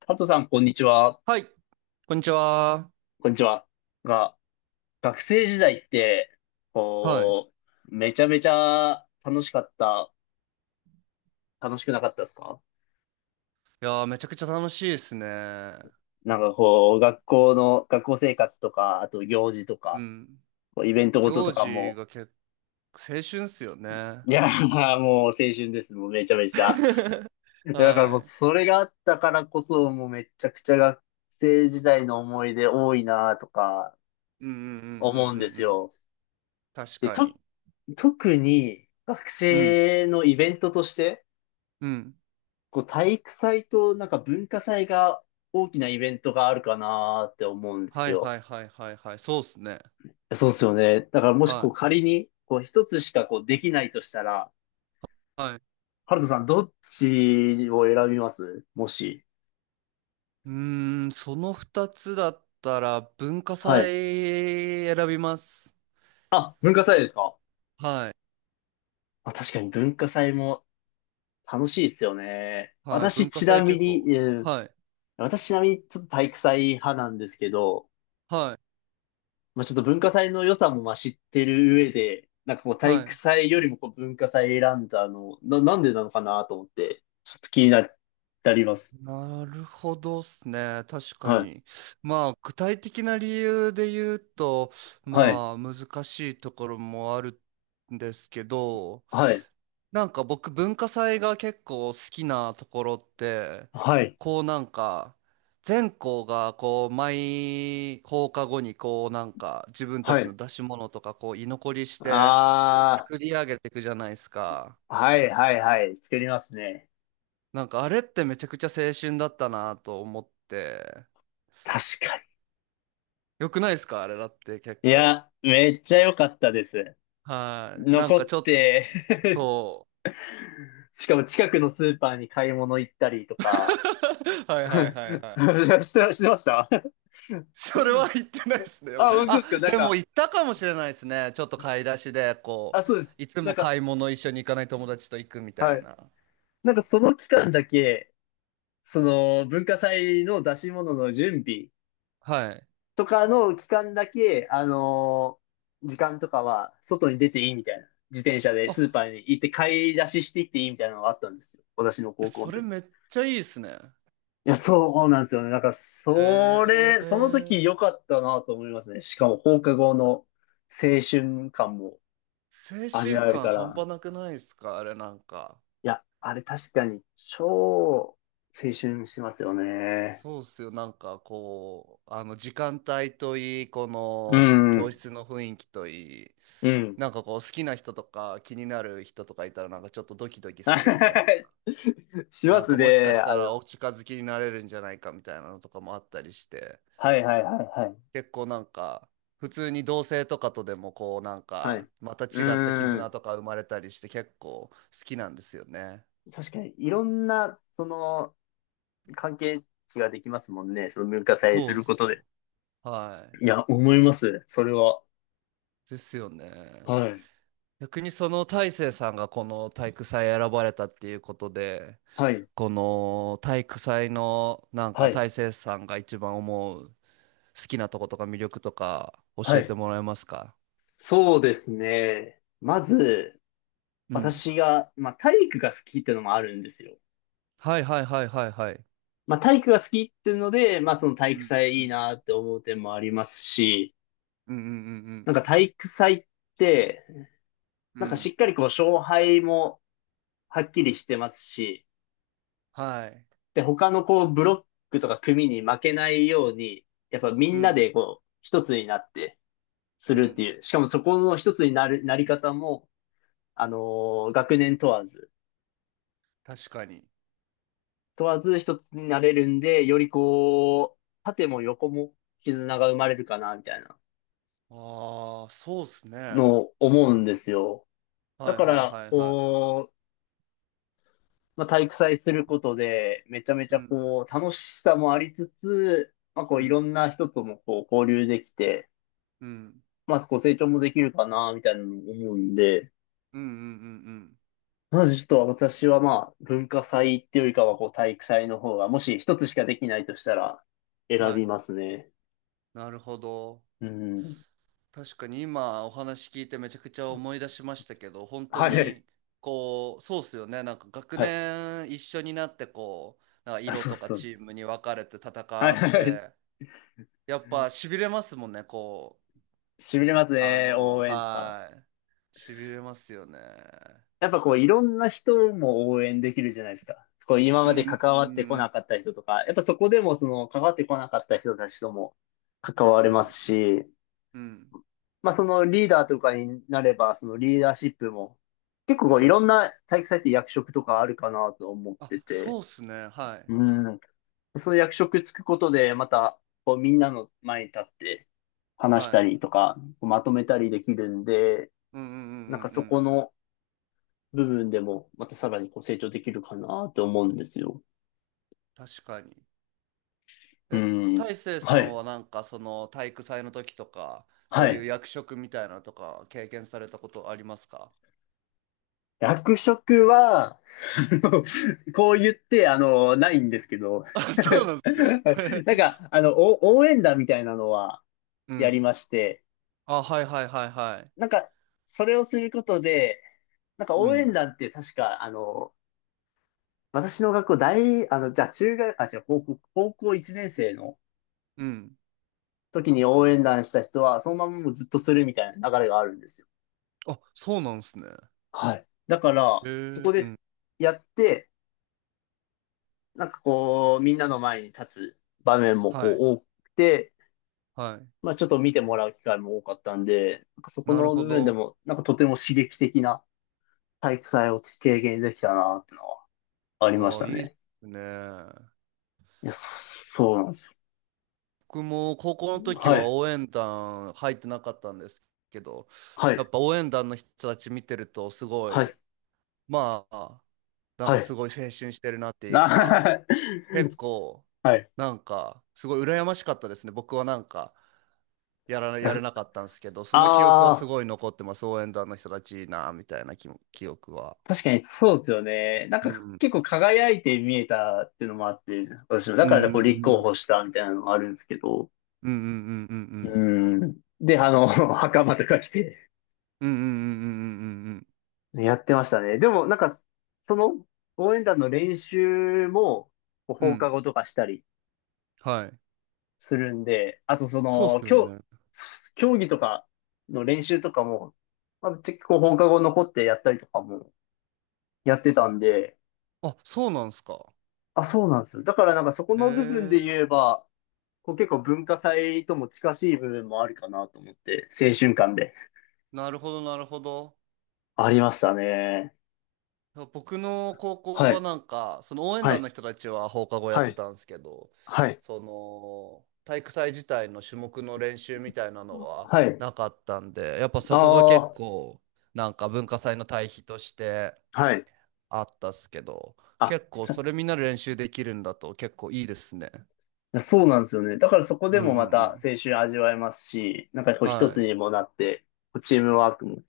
佐藤さん、こんにちは。はい、こんにちは。こんにちは。が、学生時代って、はい。こめちゃめちゃ楽しかった、楽しくなかったですか？いやー、めちゃくちゃ楽しいですね。なんかこう、学校の、学校生活とか、あと行事とうか、ん。こうイベントごとと行か事も、が結構青春っすよね。いやー、もう青春です。もうめちゃめちゃ。だからはもうい。それがあったからこそ、もうめちゃくちゃ学生時代の思い出多いなとかうんうんうんうん思うんでうすんうん。よ。確で、かに。と、特に学うん。生のイベントとして、うん。こう体育祭となんか文化祭が大きなイベントがあるかなーって思うんですはいはよ。いはいはいはい。そうっすね。そうですよね。だからもしはこうい。仮にこう一つしかこうできないとしたら、はい。ハルトさんどっちを選びます？もし。うーん、その二つだったら文化はい。祭選びます。あ、文化祭ですか？はい。あ、確かに文化祭も楽しいですよね。はい。私文化ち祭な結みに、構。うん、はい。私ちなみにちょっと体育祭派なんですけど、はまあちょっと文化祭の良さもまあ知ってる上で、なんかこうい。体は育い。祭よりもこう文化祭選んだの、なんでなのかなと思って、ちょっと気になります。なるほどっすね。確かはい。に。まあ、具体的な理由で言うと、はい。まあ、難しいところもあるんですけど、はい。僕、文化祭が結構好きなところって、はい。こう全校がこう、毎放課後に自分たはちい。の出し物とかこう、居残りして、こう、あ作り上げていくじゃないですか。あ、はいはいはい。作りますね。あれってめちゃくちゃ青春だったなと思って、確かよくないですかあれだって結に。い構。や、めっちゃ良かったです。はい。なん残かっちょっと、て そ しかも近くのスーパーに買い物行ったりとう。か。は いはいはいはい。して、してました。 それは言ってないですね。あ、本当であ、すか？なんでもか、言ったかもしれないですね。ちょっと買い出しで、こあ、そうです。う、いつなんもか、買い物一緒に行かない友達と行くみたはいい。な。なんかその期間だけ、その文化祭の出し物の準備はい。とかの期間だけ、時間とかは外に出ていいみたいな。自転車でスーあ、パーに行って買い出ししていっていいみたいなのがあったんですよ。私のえ高校そのれ時。めっちゃいいですね。いや、そうなんですよね。なんか、そへれ、その時え。良かったなと思いますね。しかも放課後の青春感も青味春わえる感か半ら。端なくないですかあれなんか。いや、あれ確かに超青春してますよね。そうっすよ。なんかこう、あの時間帯といい、こうの教ん、室の雰囲気といい、うん。なんかこう好きな人とか気になる人とかいたらなんかちょっとドキドキ はするみたいい、な。しまなんすかもしかね、しあたれらは。お近づきになれるんじゃないかみたいなのとかもあったりして、はいはいはいはい。結構なんか普通に同性とかとでもこうなんはい。かうまた違ったー絆ん。とか生まれたりして結構好きなんですよね。確かに、いろんな、その、関係値ができますもんね。その文化祭そすうっるこすとで。よ。はい。いや、思います。それは。ですよね。はい。逆にその大成さんがこの体育祭選ばれたっていうことで、はい。この体育祭のなんはかい。大成さんが一番思う好きなとことか魅力とかは教えてい。もらえますか？そうですね。まず、うん。私が、まあ、体育が好きってのもあるんですよ。はいはいはいはいはい。まあ、体育が好きっていうので、まあ、その体う育んう祭いいんなって思う点もありますし、うんうんうんなんか体育祭って、うなんかしん。っかりこう勝敗もはっきりしてますし、はい。で、他のこうブロックとか組に負けないように、やっぱみうんなんでこう一つになってすうるってん。いう、しかもそこの一つになる、なり方も、あの学年問わず、確かに。問わず一つになれるんで、よりこう、縦も横も絆が生まれるかな、みたいなああー、そうっすね。のはを思うんですよ。いだはいかはら、いはい。こう、まあ、体育祭することで、めちゃめちうゃんこう、楽しさもありつつ、まあ、こうう、いろんんな人ともこう、交流できて、うんまあ、こう、成長もできるかな、みたいなのも思うんで、うんうんうんまずちょっと私はまあ、文化祭っていうよりかは、こう、体育祭の方が、もし一つしかできないとしたら、うん。選はびい。ますね。なるほど。うん。確かに。今お話聞いてめちゃくちゃ思い出しましたけど、本当はいはい。にこう、そうっすよね。なんか学はい。年一緒になってこう、なんかあ、色そうとかそうでチーす。ムに分かれては戦いはっいはい。て、やっぱ痺れますもんね、こしびれますう。あね、の、応援とか。はい、痺れますよね。やっぱこういろんな人も応援できるじゃないですか。こう今うまでんう関わってこんなかった人とか、やっぱそこでもその関わってこなかった人たちとも関わうれんますし、うんうんまあそのリーダーとかになれば、そのリーダーシップも結構うこんうういろん。んな体育祭って役職とかあるかなと思っあ、てて、そうっすね。はいうん。その役職つくことでまたこうみんなの前に立って話しはたい。りとか、まとめたりできるんで、うんうんうんうんなんかうそこん。の部分でも、またさらにこう成長できるかなって思うんですよ。確かに。うえ、ん。大成さはんい。はなんかその体育祭の時とか、はそういうい。役職みたいなのとか経験されたことありますか？ 役職は、あの、こう言って、あの、ないんですけど。あ、そうなんですね。なんか、あの、お応援団みたいなのは うやん。りまして、あ、はいはいはいはい。なんか、それをすることで、なんかう応援ん。団って確か、あの、私の学校大、あの、じゃあ中学、あ、じゃあ高校、高校1年生のうん。時に応援団した人は、そのままもうずっとするみたいな流れがあるんですよ。あ、そうなんですね。はい。だかへら、え。そこうでん。やって、なんかこう、みんなの前に立つ場面もはこい。う多くて、はい。まあちょっと見てもらう機会も多かったんで、なんかそこなるのほ部分でど。も、なんかとても刺激的な体育祭を経験できたなってのはありましああ、たいいっね。すね。いや、そうなんです僕も高校のよ。時ははい、応援団入ってなかったんですけど、はやい、っぱ応援団の人たち見てるとすごはい、い、まあ、なんはかすい。ごい青春してるなっていうか、な 結構、はい。なんか、すごい羨ましかったですね。僕はなんか、やれなかったんですけど、その記憶はすああー。ごい残ってます。応援団の人たちいいな、みたいな記憶は。確かにそうですよね。なんうかん。結構輝いて見えたっていうのもあって、私も、だうからんこうう立候補んしたみたいなのもあるんですけど。うんうんうんううんん。で、あの、袴とか着てうんうんうんうんうんうんうんやってましたね。でもなんか、その応援団の練習もこううんう放課ん。後とかしたりはい。するんで、あとそそうっの、すよね。競技とかの練習とかも、まあ、結構放課後残ってやったりとかもやってたんで、あ、そうなんすか。あ、そうなんですよ。だからなんかそこへの部分でえ。言えば、こう結構文化祭とも近しい部分もあるかなと思って、青春感で。なるほど、なるほど。ありましたね。僕の高校ははい。なんか、その応援は団のい。人たちは放課後やっはてい。たんですけど、はい。その体育祭自体の種目の練習みたいなのははい。なかったんで、やっぱそこが結ああ、構なんか文化祭の対比としてはい。あったっすけど、あ。結構それみんなで練習できるんだと結構いいですね。あ、そうなんですよね。だからそこうでんうもまんうたん。青春味わえますし、なんかこう一はつい。にもなって、こうチームワークも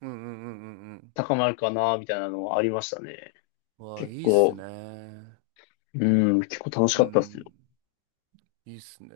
うんうんうんうん高まるかな、みたいなのはありましたね。うん。わあ、結いいっす構、ね。うん、結構楽しうかったっすよ。ん。いいっすね。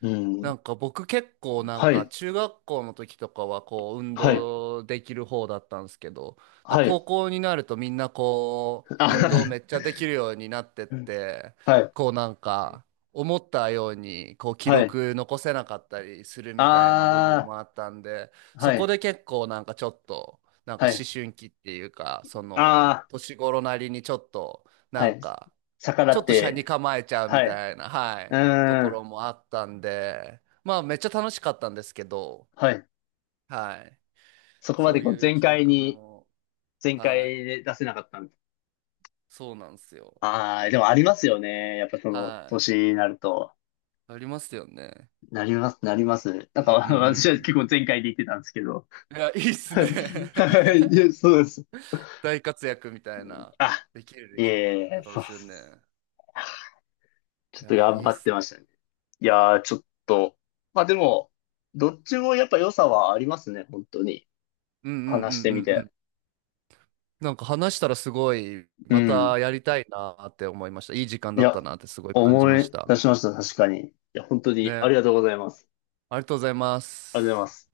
うなん。んか僕結構なんはかい。中学校の時とかはこう運はい。動できる方だったんですけど、なんはか高い。校になるとみんなこう運動あ、めっちゃできるようになってっ て、はい。こうなんか思ったようにこう記はい。録残せなかったりするみたいな部分あもあったんで、あ、そはこい。で結構なんかちょっとなんかは思い。春期っていうか、そのあ年頃なりにちょっとあ、なはんい。か逆らちょっっと車にて、構えちゃうみはい。うたいな、はい、とーこん、ろもあったんで、まあめっちゃ楽しかったんですけど、はい。はい、そこまそでうこういう全記開憶に、も、全はい、開で出せなかったんで。そうなんですよ。ああ、でもありますよね。やっぱそのは年い、になると。ありますよね。なります、なります。なんか う んう私は結ん構全開で言ってたんですけど。うん。いや、いいっ すね。はい、いやそうです。大活躍みたいな、あ、できいるえいっえ、てことそでうっすよす。ね。ちょっいとや、い頑い張っってすね。ましたね。いやー、ちょっと。まあでも、どっちもやっぱ良さはありますね、本当に。うんうんうんうん話してみうて。ん。なんか話したらすごい、うまん。たやりたいなって思いました。いい時間いだったや、なってすごい感じ思ましいた。出しました、確かに。いや、本当にありね。がとうございます。ありがとうございまありがとうごす。ざいます。